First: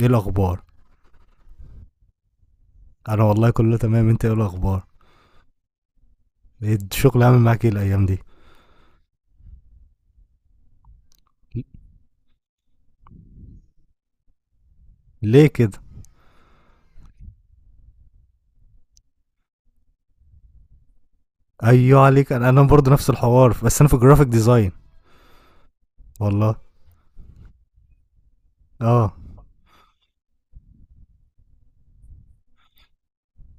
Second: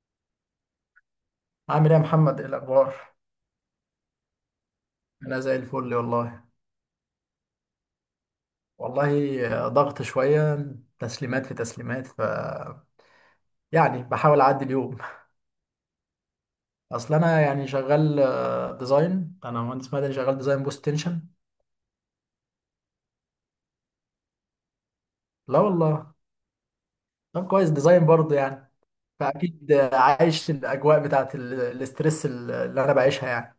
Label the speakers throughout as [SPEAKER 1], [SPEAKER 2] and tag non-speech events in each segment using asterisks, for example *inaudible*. [SPEAKER 1] ايه الاخبار؟
[SPEAKER 2] عامل ايه يا محمد؟ ايه الاخبار؟
[SPEAKER 1] انا والله كله تمام. انت ايه الاخبار؟
[SPEAKER 2] انا زي الفل والله.
[SPEAKER 1] إيه الشغل عامل معاك ايه الايام دي؟
[SPEAKER 2] والله ضغط شويه، تسليمات في تسليمات. يعني بحاول اعدي اليوم.
[SPEAKER 1] ليه كده؟
[SPEAKER 2] اصل انا يعني شغال ديزاين، انا مهندس مدني شغال ديزاين بوست تنشن.
[SPEAKER 1] ايوه عليك. انا برضه نفس الحوار، بس انا في جرافيك ديزاين.
[SPEAKER 2] لا والله.
[SPEAKER 1] والله.
[SPEAKER 2] طب كويس، ديزاين برضه يعني.
[SPEAKER 1] اه.
[SPEAKER 2] فاكيد عايش الاجواء بتاعت الاسترس اللي انا بعيشها يعني.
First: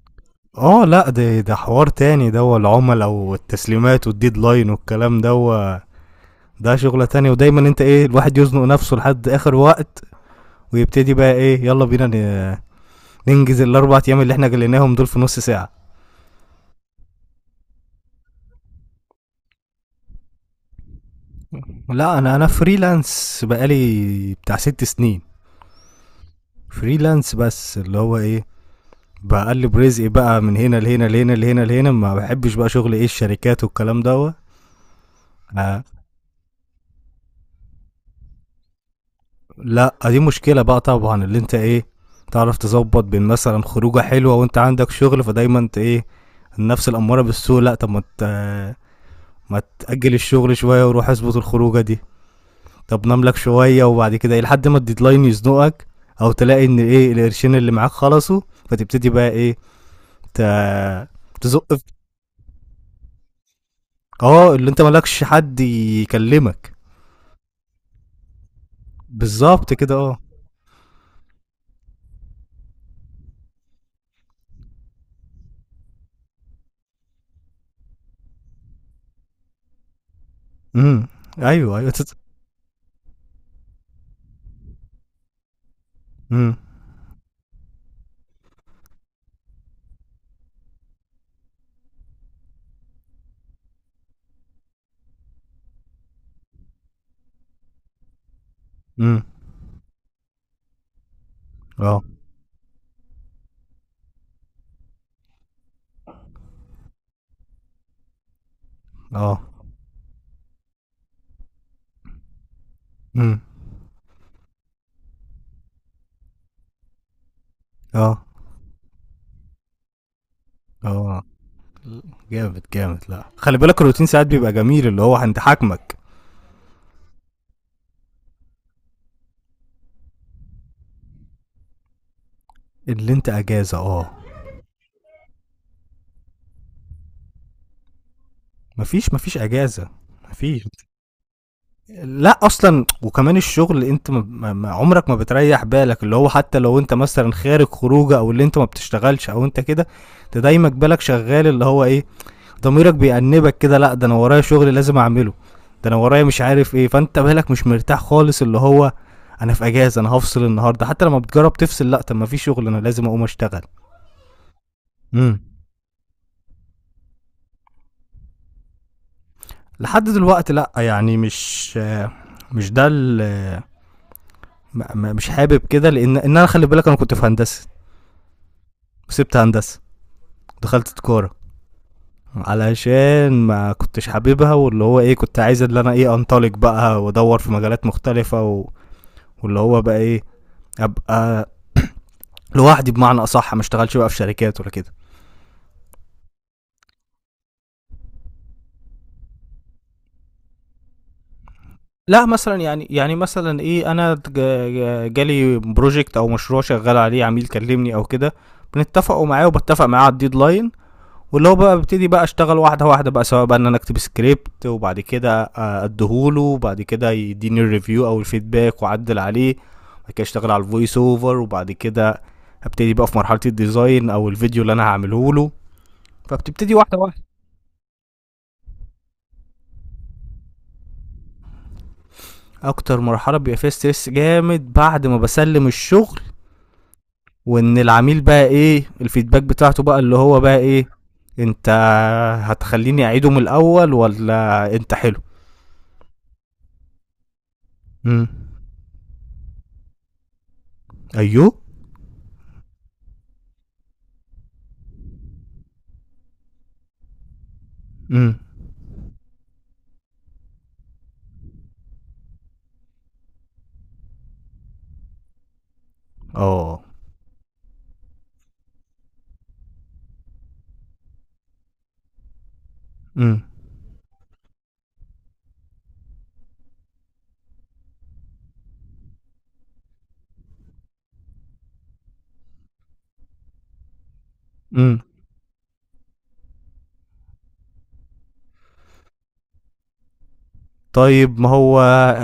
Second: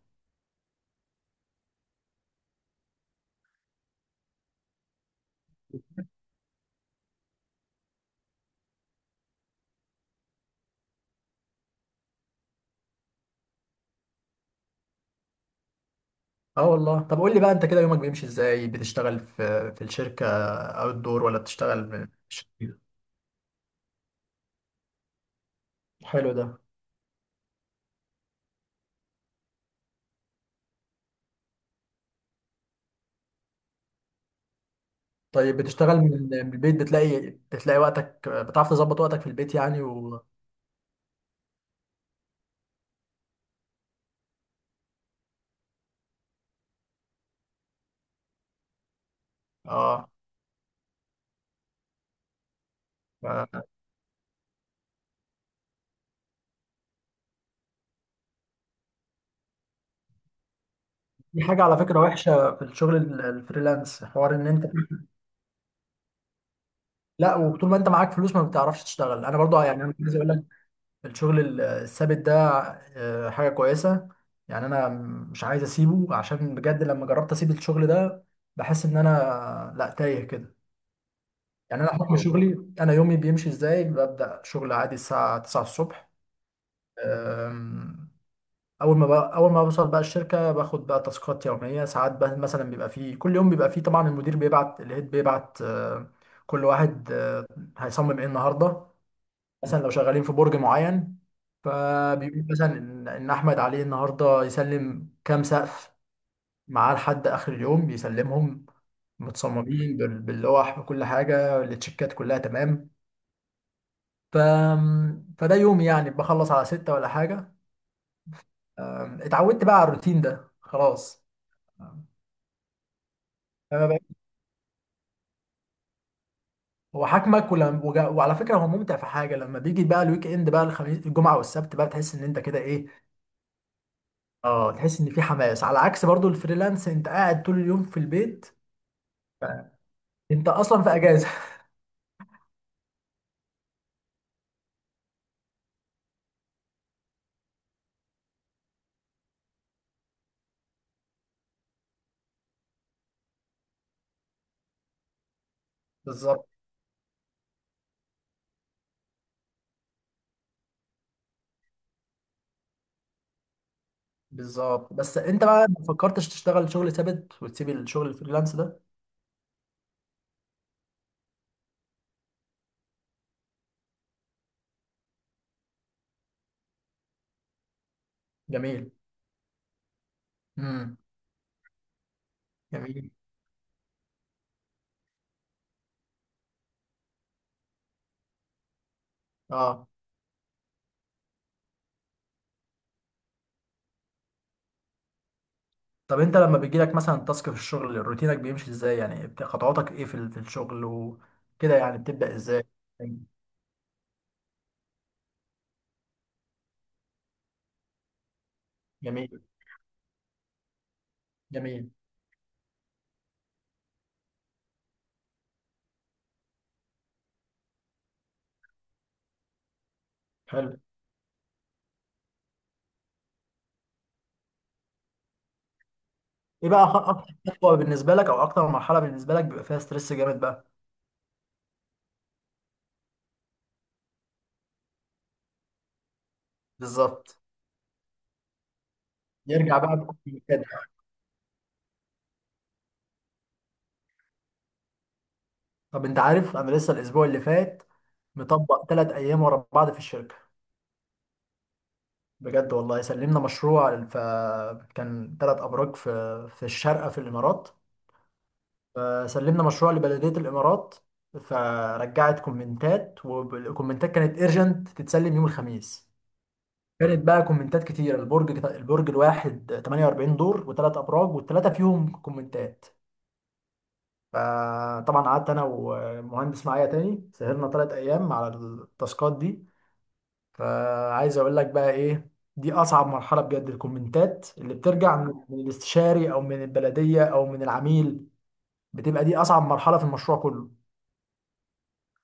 [SPEAKER 1] اه لا، ده حوار تاني. ده هو العملاء والتسليمات والديدلاين والكلام ده هو، ده شغلة تانية. ودايما انت ايه، الواحد يزنق نفسه لحد اخر وقت، ويبتدي بقى ايه، يلا بينا ننجز الاربع ايام اللي احنا جليناهم دول في نص ساعة.
[SPEAKER 2] اه والله. طب قول لي بقى، انت كده يومك بيمشي ازاي؟ بتشتغل في الشركه او الدور، ولا بتشتغل في
[SPEAKER 1] لا، انا
[SPEAKER 2] الشركه؟
[SPEAKER 1] فريلانس بقالي بتاع ست سنين.
[SPEAKER 2] حلو ده.
[SPEAKER 1] فريلانس، بس اللي هو ايه، بقلب رزقي بقى من هنا لهنا لهنا لهنا لهنا. ما بحبش بقى شغل ايه الشركات والكلام دوت.
[SPEAKER 2] طيب
[SPEAKER 1] آه.
[SPEAKER 2] بتشتغل من من البيت؟ بتلاقي، بتلاقي وقتك؟ بتعرف تظبط وقتك في البيت يعني؟
[SPEAKER 1] لا، دي
[SPEAKER 2] و
[SPEAKER 1] مشكلة بقى طبعا، اللي انت ايه، تعرف تظبط بين مثلا خروجة حلوة وانت عندك شغل. فدايما انت ايه، النفس الأمارة بالسوء. لا طب ما ما
[SPEAKER 2] اه.
[SPEAKER 1] تأجل الشغل شوية وروح اظبط الخروجة دي. طب نام لك
[SPEAKER 2] ف-
[SPEAKER 1] شوية وبعد كده ايه لحد ما الديدلاين يزنقك، او تلاقي ان ايه القرشين اللي معاك خلصوا، فتبتدي بقى ايه ت-
[SPEAKER 2] دي حاجة
[SPEAKER 1] تزق.
[SPEAKER 2] على فكرة وحشة في الشغل الفريلانس، حوار ان
[SPEAKER 1] اه،
[SPEAKER 2] انت
[SPEAKER 1] اللي انت
[SPEAKER 2] *laughs*
[SPEAKER 1] مالكش حد يكلمك.
[SPEAKER 2] لا، وطول ما انت معاك فلوس ما بتعرفش تشتغل، انا برضو
[SPEAKER 1] بالظبط
[SPEAKER 2] يعني انا
[SPEAKER 1] كده،
[SPEAKER 2] عايز
[SPEAKER 1] اه.
[SPEAKER 2] اقول لك، الشغل الثابت ده حاجة كويسة يعني. انا مش عايز اسيبه، عشان بجد لما جربت اسيب الشغل ده بحس ان انا لا، تايه كده
[SPEAKER 1] امم. ايوه،
[SPEAKER 2] يعني.
[SPEAKER 1] ايوه،
[SPEAKER 2] انا حكم شغلي، انا يومي بيمشي ازاي؟ ببدأ شغل عادي الساعة 9 الصبح.
[SPEAKER 1] امم.
[SPEAKER 2] أم، اول ما بوصل بقى الشركه، باخد بقى تاسكات يوميه. ساعات بقى مثلا بيبقى فيه كل يوم بيبقى فيه طبعا المدير بيبعت، الهيد بيبعت كل واحد هيصمم ايه النهارده.
[SPEAKER 1] امم.
[SPEAKER 2] مثلا لو شغالين في برج معين،
[SPEAKER 1] اه.
[SPEAKER 2] فبيقول مثلا ان احمد عليه النهارده يسلم كام سقف معاه لحد اخر اليوم بيسلمهم،
[SPEAKER 1] اه.
[SPEAKER 2] متصممين باللوح، بكل حاجه، التشيكات كلها تمام.
[SPEAKER 1] امم.
[SPEAKER 2] ف... فده يومي يعني، بخلص على ستة ولا حاجه.
[SPEAKER 1] اه.
[SPEAKER 2] اتعودت بقى على الروتين ده
[SPEAKER 1] اه.
[SPEAKER 2] خلاص.
[SPEAKER 1] جامد جامد. لا، خلي بالك الروتين ساعات بيبقى جميل اللي هو عند حاكمك.
[SPEAKER 2] هو حاكمك، وعلى فكره هو ممتع في حاجه، لما بيجي بقى الويك اند بقى الخميس الجمعه والسبت بقى تحس ان انت كده ايه.
[SPEAKER 1] اللي انت اجازه، اه.
[SPEAKER 2] اه، تحس ان في حماس، على عكس برضو الفريلانس، انت قاعد طول اليوم في البيت،
[SPEAKER 1] مفيش، مفيش اجازه.
[SPEAKER 2] انت
[SPEAKER 1] مفيش.
[SPEAKER 2] اصلا في اجازه.
[SPEAKER 1] لا اصلا، وكمان الشغل انت عمرك ما بتريح بالك اللي هو، حتى لو انت مثلا خارج خروجه، او اللي انت ما بتشتغلش، او انت كده، انت دايما بالك شغال اللي هو ايه، ضميرك بيأنبك كده. لا ده انا ورايا شغل لازم اعمله، ده انا
[SPEAKER 2] *laughs*
[SPEAKER 1] ورايا مش
[SPEAKER 2] بالظبط.
[SPEAKER 1] عارف ايه. فانت بالك مش مرتاح خالص اللي هو، انا في اجازه، انا هفصل النهارده. حتى لما بتجرب تفصل، لا طب ما في شغل انا لازم اقوم اشتغل.
[SPEAKER 2] بالظبط. بس
[SPEAKER 1] امم.
[SPEAKER 2] انت بقى ما فكرتش تشتغل شغل ثابت وتسيب الشغل الفريلانس ده؟
[SPEAKER 1] لحد دلوقتي لا، يعني مش مش ده مش حابب كده، لان ان انا، خلي بالك، انا كنت في هندسه،
[SPEAKER 2] جميل.
[SPEAKER 1] وسبت هندسه، دخلت
[SPEAKER 2] امم.
[SPEAKER 1] تجاره
[SPEAKER 2] جميل.
[SPEAKER 1] علشان ما كنتش حاببها. واللي هو ايه، كنت عايز اللي انا ايه، انطلق بقى وادور في مجالات مختلفه و. واللي هو
[SPEAKER 2] اه.
[SPEAKER 1] بقى ايه، ابقى لوحدي، بمعنى اصح ما اشتغلش بقى في شركات ولا كده.
[SPEAKER 2] طب انت لما بيجي لك مثلا تاسك في الشغل روتينك بيمشي ازاي يعني؟ خطواتك ايه في في الشغل وكده يعني؟
[SPEAKER 1] لا
[SPEAKER 2] بتبدأ
[SPEAKER 1] مثلا
[SPEAKER 2] ازاي؟
[SPEAKER 1] يعني، مثلا ايه، انا جالي بروجكت او مشروع شغال عليه، عميل كلمني او كده، بنتفقوا
[SPEAKER 2] جميل.
[SPEAKER 1] معاه وبتفق معاه على الديدلاين. واللي هو بقى
[SPEAKER 2] جميل.
[SPEAKER 1] ببتدي بقى اشتغل واحده واحده بقى، سواء بقى ان انا اكتب سكريبت وبعد كده اديهوله وبعد كده يديني الريفيو او الفيدباك واعدل عليه. بعد كده اشتغل على
[SPEAKER 2] حلو.
[SPEAKER 1] الفويس اوفر، وبعد كده ابتدي بقى في مرحله الديزاين او الفيديو اللي انا هعمله له.
[SPEAKER 2] ايه
[SPEAKER 1] فبتبتدي
[SPEAKER 2] بقى
[SPEAKER 1] واحده واحده.
[SPEAKER 2] اكتر خطوه بالنسبه لك، او اكتر مرحله بالنسبه لك بيبقى فيها ستريس جامد بقى؟
[SPEAKER 1] اكتر مرحله بيبقى فيها ستريس جامد بعد ما بسلم الشغل،
[SPEAKER 2] بالظبط،
[SPEAKER 1] وان العميل بقى ايه الفيدباك
[SPEAKER 2] يرجع
[SPEAKER 1] بتاعته
[SPEAKER 2] بقى
[SPEAKER 1] بقى اللي
[SPEAKER 2] بكل
[SPEAKER 1] هو بقى
[SPEAKER 2] المكان.
[SPEAKER 1] ايه، انت هتخليني اعيده من الاول ولا انت. حلو.
[SPEAKER 2] طب انت عارف، انا لسه الاسبوع اللي فات
[SPEAKER 1] امم.
[SPEAKER 2] مطبق 3 ايام ورا بعض في الشركه.
[SPEAKER 1] ايوه.
[SPEAKER 2] بجد والله، سلمنا مشروع، فكان 3 ابراج في الشارقه في الامارات.
[SPEAKER 1] امم.
[SPEAKER 2] فسلمنا مشروع لبلديه الامارات، فرجعت كومنتات، والكومنتات كانت ايرجنت تتسلم يوم الخميس.
[SPEAKER 1] اه.
[SPEAKER 2] كانت بقى كومنتات كتيرة، البرج الواحد 48 دور، وثلاث ابراج، والثلاثه فيهم كومنتات.
[SPEAKER 1] امم.
[SPEAKER 2] فطبعا قعدت انا ومهندس معايا تاني، سهرنا 3 ايام على التاسكات دي. فعايز اقول لك بقى ايه، دي اصعب مرحله بجد، الكومنتات اللي
[SPEAKER 1] امم.
[SPEAKER 2] بترجع من الاستشاري او من البلديه او من العميل. بتبقى دي اصعب مرحله في المشروع كله.
[SPEAKER 1] طيب ما هو،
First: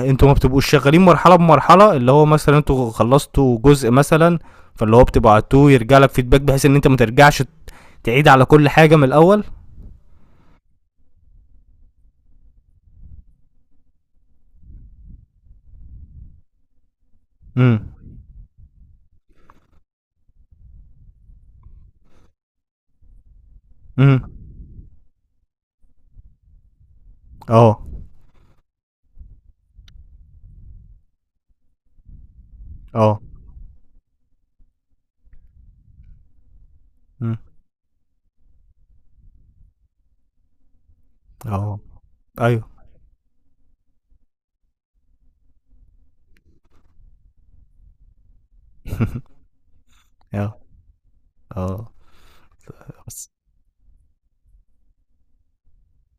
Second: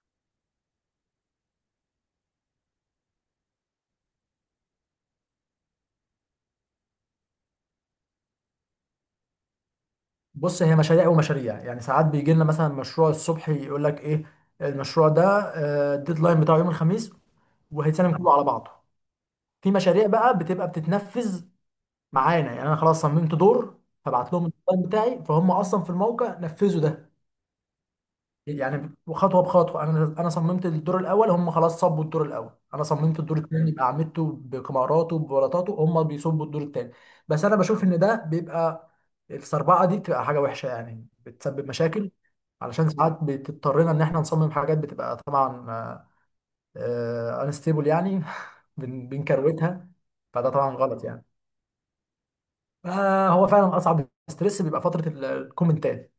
[SPEAKER 1] انتوا ما بتبقوش شغالين مرحله بمرحله؟ اللي هو مثلا انتوا خلصتوا جزء مثلا، فاللي هو بتبعتوه يرجع لك فيدباك بحيث ان انت ما ترجعش تعيد على كل حاجه من الاول.
[SPEAKER 2] بص، هي مشاريع ومشاريع يعني. ساعات بيجي لنا مثلا مشروع الصبح، يقول لك ايه، المشروع ده الديدلاين بتاعه يوم الخميس،
[SPEAKER 1] امم.
[SPEAKER 2] وهيتسلم كله على بعضه. في مشاريع بقى بتبقى بتتنفذ معانا، يعني انا خلاص صممت دور،
[SPEAKER 1] امم.
[SPEAKER 2] هبعت لهم الديزاين بتاعي، فهم اصلا في الموقع نفذوا ده.
[SPEAKER 1] اه.
[SPEAKER 2] يعني خطوه بخطوه، انا صممت الدور الاول، هم خلاص صبوا الدور الاول، انا
[SPEAKER 1] اه.
[SPEAKER 2] صممت الدور الثاني باعمدته بكماراته ببلاطاته، هم بيصبوا الدور الثاني.
[SPEAKER 1] مم.
[SPEAKER 2] بس انا بشوف ان ده بيبقى السربعه دي بتبقى حاجه وحشه يعني، بتسبب
[SPEAKER 1] آه.
[SPEAKER 2] مشاكل.
[SPEAKER 1] أيوه.
[SPEAKER 2] علشان ساعات بتضطرنا ان احنا نصمم حاجات بتبقى طبعا انستيبل يعني *laughs* بنكروتها، فده
[SPEAKER 1] آه.
[SPEAKER 2] طبعا غلط يعني.
[SPEAKER 1] آه.
[SPEAKER 2] آه
[SPEAKER 1] بس،
[SPEAKER 2] هو فعلا اصعب ستريس بيبقى فتره الكومنتات.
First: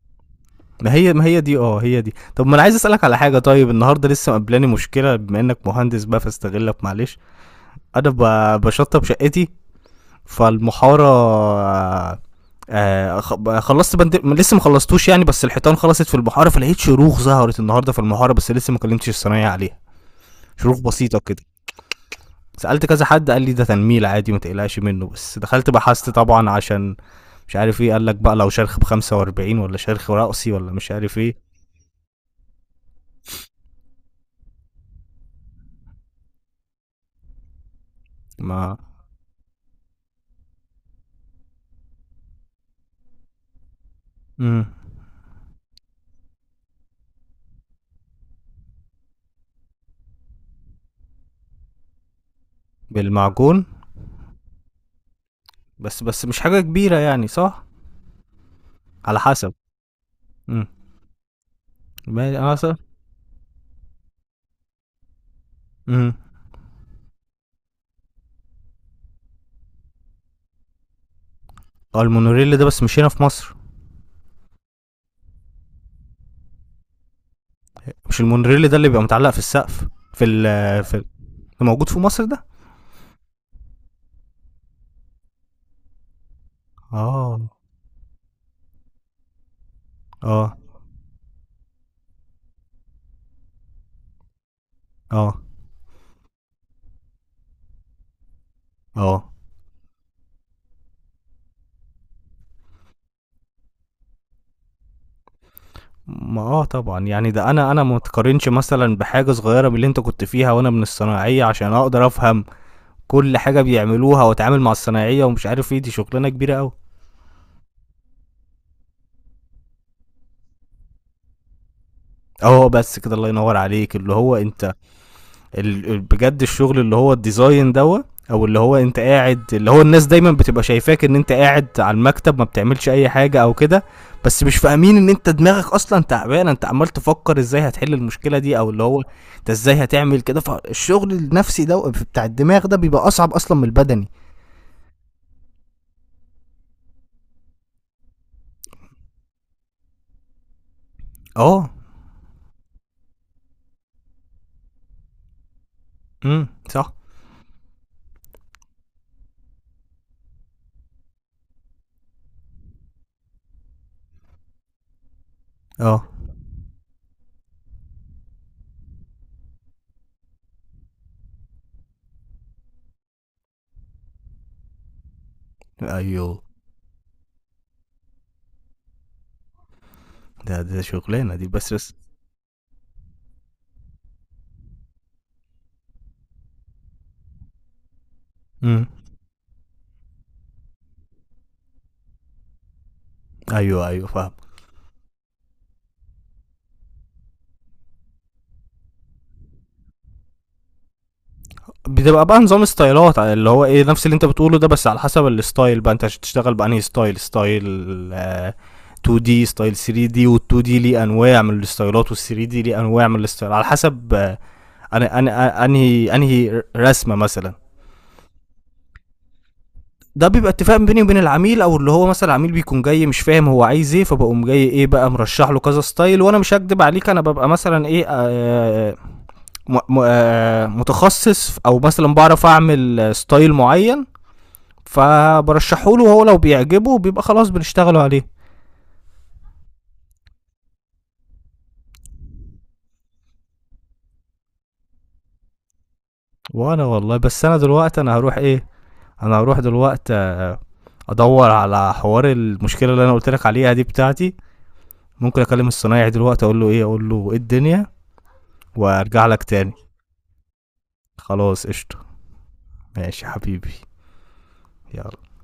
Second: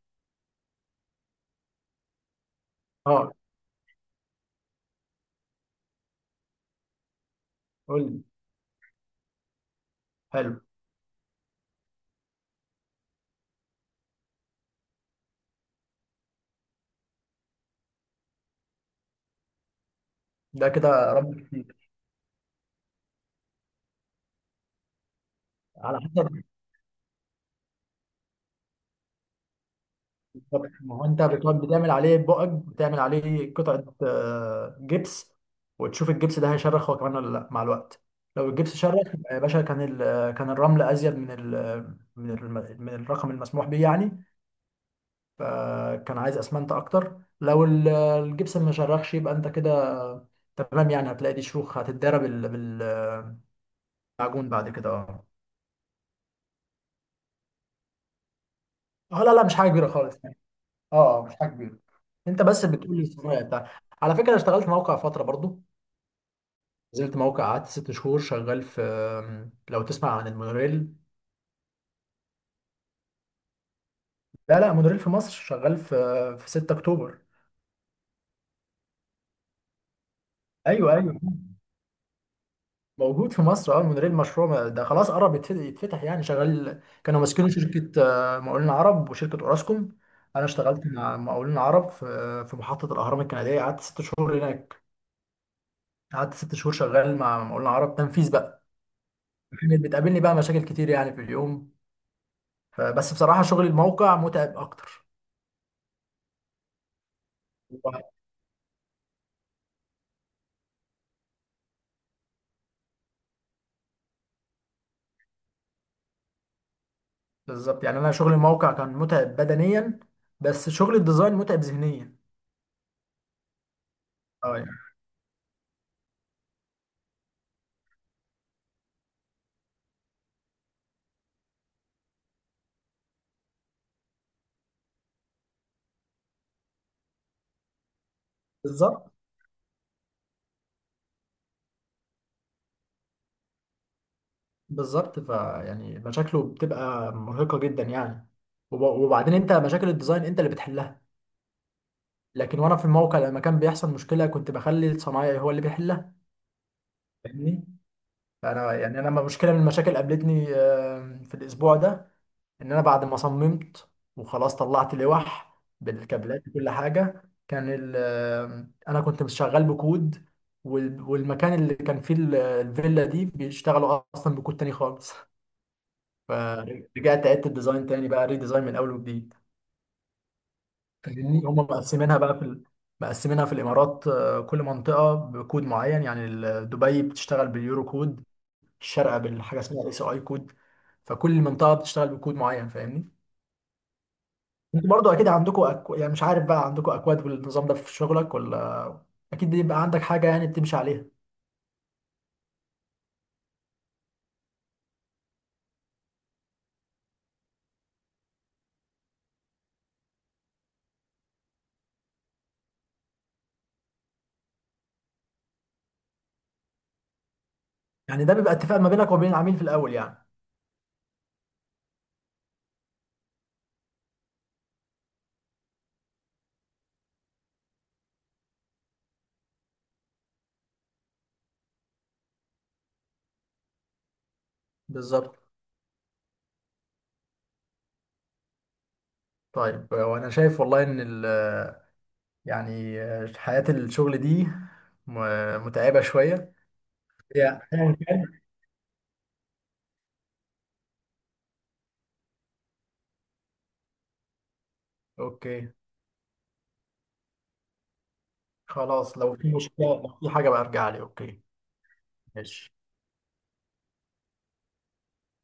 [SPEAKER 1] ما هي دي هي دي. طب ما أنا عايز أسألك على
[SPEAKER 2] اه،
[SPEAKER 1] حاجة. طيب النهارده لسه مقابلاني مشكلة، بما إنك مهندس بقى فاستغلك، معلش.
[SPEAKER 2] قول
[SPEAKER 1] أنا
[SPEAKER 2] لي.
[SPEAKER 1] باشطب شقتي
[SPEAKER 2] حلو.
[SPEAKER 1] فالمحارة. خ ب خلّصت بند، لسه ما خلّصتوش يعني، بس الحيطان خلصت في المحارة. فلقيت شروخ ظهرت النهارده في المحارة، بس لسه ما كلمتش الصنايعي عليها.
[SPEAKER 2] ده
[SPEAKER 1] شروخ
[SPEAKER 2] كده
[SPEAKER 1] بسيطة
[SPEAKER 2] رب
[SPEAKER 1] كده.
[SPEAKER 2] كتير.
[SPEAKER 1] سالت كذا حد قال لي ده تنميل عادي ما تقلقش منه، بس دخلت
[SPEAKER 2] على
[SPEAKER 1] بحثت
[SPEAKER 2] حسب.
[SPEAKER 1] طبعا عشان مش عارف ايه، قال لك بقى لو شرخ ب 45 ولا شرخ رأسي
[SPEAKER 2] بالظبط.
[SPEAKER 1] ولا مش
[SPEAKER 2] ما هو
[SPEAKER 1] عارف
[SPEAKER 2] انت
[SPEAKER 1] ايه.
[SPEAKER 2] بتقعد بتعمل عليه بقك، بتعمل عليه قطعه جبس، وتشوف الجبس ده هيشرخ هو كمان ولا لا مع الوقت. لو الجبس
[SPEAKER 1] ما.
[SPEAKER 2] شرخ يبقى يا باشا، كان كان الرمل ازيد من ال من ال من الرقم المسموح بيه يعني،
[SPEAKER 1] مم.
[SPEAKER 2] فكان عايز اسمنت اكتر. لو الجبس ما شرخش يبقى انت كده تمام يعني، هتلاقي دي شروخ هتتضرب
[SPEAKER 1] بالمعجون.
[SPEAKER 2] معجون بعد كده. اه.
[SPEAKER 1] بس مش حاجه كبيره يعني، صح؟ على
[SPEAKER 2] اه لا لا،
[SPEAKER 1] حسب.
[SPEAKER 2] مش حاجه كبيره خالص يعني.
[SPEAKER 1] امم.
[SPEAKER 2] اه، مش حاجه كبيره. انت
[SPEAKER 1] انا،
[SPEAKER 2] بس
[SPEAKER 1] صح.
[SPEAKER 2] بتقول لي الصنايع بتاع. على فكره، انا اشتغلت موقع فتره برضو،
[SPEAKER 1] امم.
[SPEAKER 2] نزلت موقع قعدت 6 شهور شغال في، لو تسمع عن المونوريل.
[SPEAKER 1] اه، المونوريل ده بس مش هنا في مصر.
[SPEAKER 2] لا لا، مونوريل في مصر، شغال في في 6 اكتوبر.
[SPEAKER 1] مش المونوريل ده اللي بيبقى متعلق في السقف في ال
[SPEAKER 2] ايوه
[SPEAKER 1] في ال-
[SPEAKER 2] ايوه،
[SPEAKER 1] موجود في مصر ده؟
[SPEAKER 2] موجود في مصر. اه المونوريل مشروع ده خلاص قرب يتفتح يعني، شغال. كانوا
[SPEAKER 1] اه.
[SPEAKER 2] ماسكينه شركه مقاولين عرب وشركه اوراسكوم. انا
[SPEAKER 1] اه.
[SPEAKER 2] اشتغلت مع مقاولين عرب في في محطه الاهرام الكنديه، قعدت 6 شهور هناك،
[SPEAKER 1] اه.
[SPEAKER 2] قعدت 6 شهور شغال مع مقاولنا عرب تنفيذ بقى.
[SPEAKER 1] اه.
[SPEAKER 2] كانت بتقابلني بقى مشاكل كتير يعني في اليوم. فبس بصراحة شغل الموقع متعب أكتر.
[SPEAKER 1] ما اه طبعا، يعني ده انا ما
[SPEAKER 2] هو
[SPEAKER 1] اتقارنش مثلا بحاجه صغيره من اللي انت كنت فيها، وانا من الصناعيه عشان اقدر افهم كل حاجه بيعملوها، واتعامل مع الصناعيه ومش عارف ايه، دي شغلانه كبيره قوي.
[SPEAKER 2] بالظبط يعني، أنا شغل الموقع كان متعب بدنيا، بس شغل الديزاين متعب ذهنيا.
[SPEAKER 1] اه، بس كده الله ينور عليك اللي هو
[SPEAKER 2] اه يعني.
[SPEAKER 1] انت بجد الشغل اللي هو الديزاين دوت، او اللي هو انت قاعد، اللي هو الناس دايما بتبقى شايفاك ان انت قاعد على المكتب ما بتعملش اي حاجه او كده، بس مش فاهمين ان انت دماغك اصلا تعبان، انت عمال تفكر ازاي هتحل المشكله دي، او اللي هو
[SPEAKER 2] بالظبط.
[SPEAKER 1] انت ازاي هتعمل كده. فالشغل النفسي ده بتاع الدماغ ده بيبقى اصعب اصلا من البدني.
[SPEAKER 2] بالظبط، فيعني مشاكله بتبقى مرهقة جدا يعني. وبعدين أنت مشاكل الديزاين أنت اللي بتحلها،
[SPEAKER 1] اه.
[SPEAKER 2] لكن وأنا في الموقع لما كان بيحصل مشكلة كنت بخلي الصنايعي هو اللي بيحلها،
[SPEAKER 1] امم، صح.
[SPEAKER 2] فاهمني؟ فأنا يعني، أنا لما مشكلة من المشاكل قابلتني في الأسبوع ده، ان انا بعد ما صممت وخلاص طلعت لوح
[SPEAKER 1] اه.
[SPEAKER 2] بالكابلات وكل حاجه، كان انا كنت شغال بكود، والمكان اللي كان فيه الفيلا دي بيشتغلوا اصلا بكود تاني خالص،
[SPEAKER 1] ايوه،
[SPEAKER 2] فرجعت عدت الديزاين تاني بقى ريديزاين من اول وجديد.
[SPEAKER 1] ده شغلانه
[SPEAKER 2] فاهمني،
[SPEAKER 1] دي،
[SPEAKER 2] هم
[SPEAKER 1] بس.
[SPEAKER 2] مقسمينها بقى في مقسمينها في الامارات كل منطقه بكود معين يعني، دبي بتشتغل باليورو كود،
[SPEAKER 1] امم.
[SPEAKER 2] الشارقه بالحاجه اسمها اس اي كود. فكل منطقه بتشتغل بكود معين، فاهمني؟
[SPEAKER 1] ايوه، ايوه، فاهم.
[SPEAKER 2] انتوا برضو اكيد عندكم يعني مش عارف بقى، عندكم اكواد والنظام ده في شغلك ولا؟ اكيد بيبقى عندك حاجه يعني بتمشي عليها.
[SPEAKER 1] بتبقى بقى نظام ستايلات اللي هو ايه، نفس اللي انت بتقوله ده، بس على حسب الستايل بقى انت هتشتغل بانهي ستايل. ستايل 2 دي، ستايل 3 دي، وال2 دي ليه انواع من الستايلات، وال3 دي ليه انواع من الستايل، على حسب انا انهي رسمه مثلا.
[SPEAKER 2] يعني ده بيبقى اتفاق ما بينك وبين العميل في الاول يعني.
[SPEAKER 1] ده بيبقى اتفاق بيني وبين العميل، او اللي هو مثلا العميل بيكون جاي مش فاهم هو عايز ايه، فبقوم جاي ايه بقى مرشح له كذا ستايل، وانا مش هكدب عليك انا ببقى مثلا ايه، متخصص، او مثلا بعرف اعمل ستايل معين،
[SPEAKER 2] بالظبط.
[SPEAKER 1] فبرشحه له، وهو لو بيعجبه بيبقى خلاص بنشتغلوا عليه.
[SPEAKER 2] طيب وانا شايف والله ان يعني حياه الشغل دي متعبه شويه
[SPEAKER 1] وانا والله، بس انا
[SPEAKER 2] يعني، أيا
[SPEAKER 1] دلوقتي انا هروح
[SPEAKER 2] كان.
[SPEAKER 1] ايه، انا هروح دلوقتي ادور على حوار المشكله اللي انا قلت لك عليها دي بتاعتي. ممكن اكلم
[SPEAKER 2] اوكي.
[SPEAKER 1] الصنايعي دلوقتي اقول له ايه، اقول له ايه الدنيا،
[SPEAKER 2] خلاص،
[SPEAKER 1] وارجع
[SPEAKER 2] لو
[SPEAKER 1] لك
[SPEAKER 2] في
[SPEAKER 1] تاني.
[SPEAKER 2] مشكله، لو في حاجه بقى ارجع لي. اوكي
[SPEAKER 1] خلاص، قشطه.
[SPEAKER 2] ماشي.
[SPEAKER 1] ماشي يا حبيبي. يلا.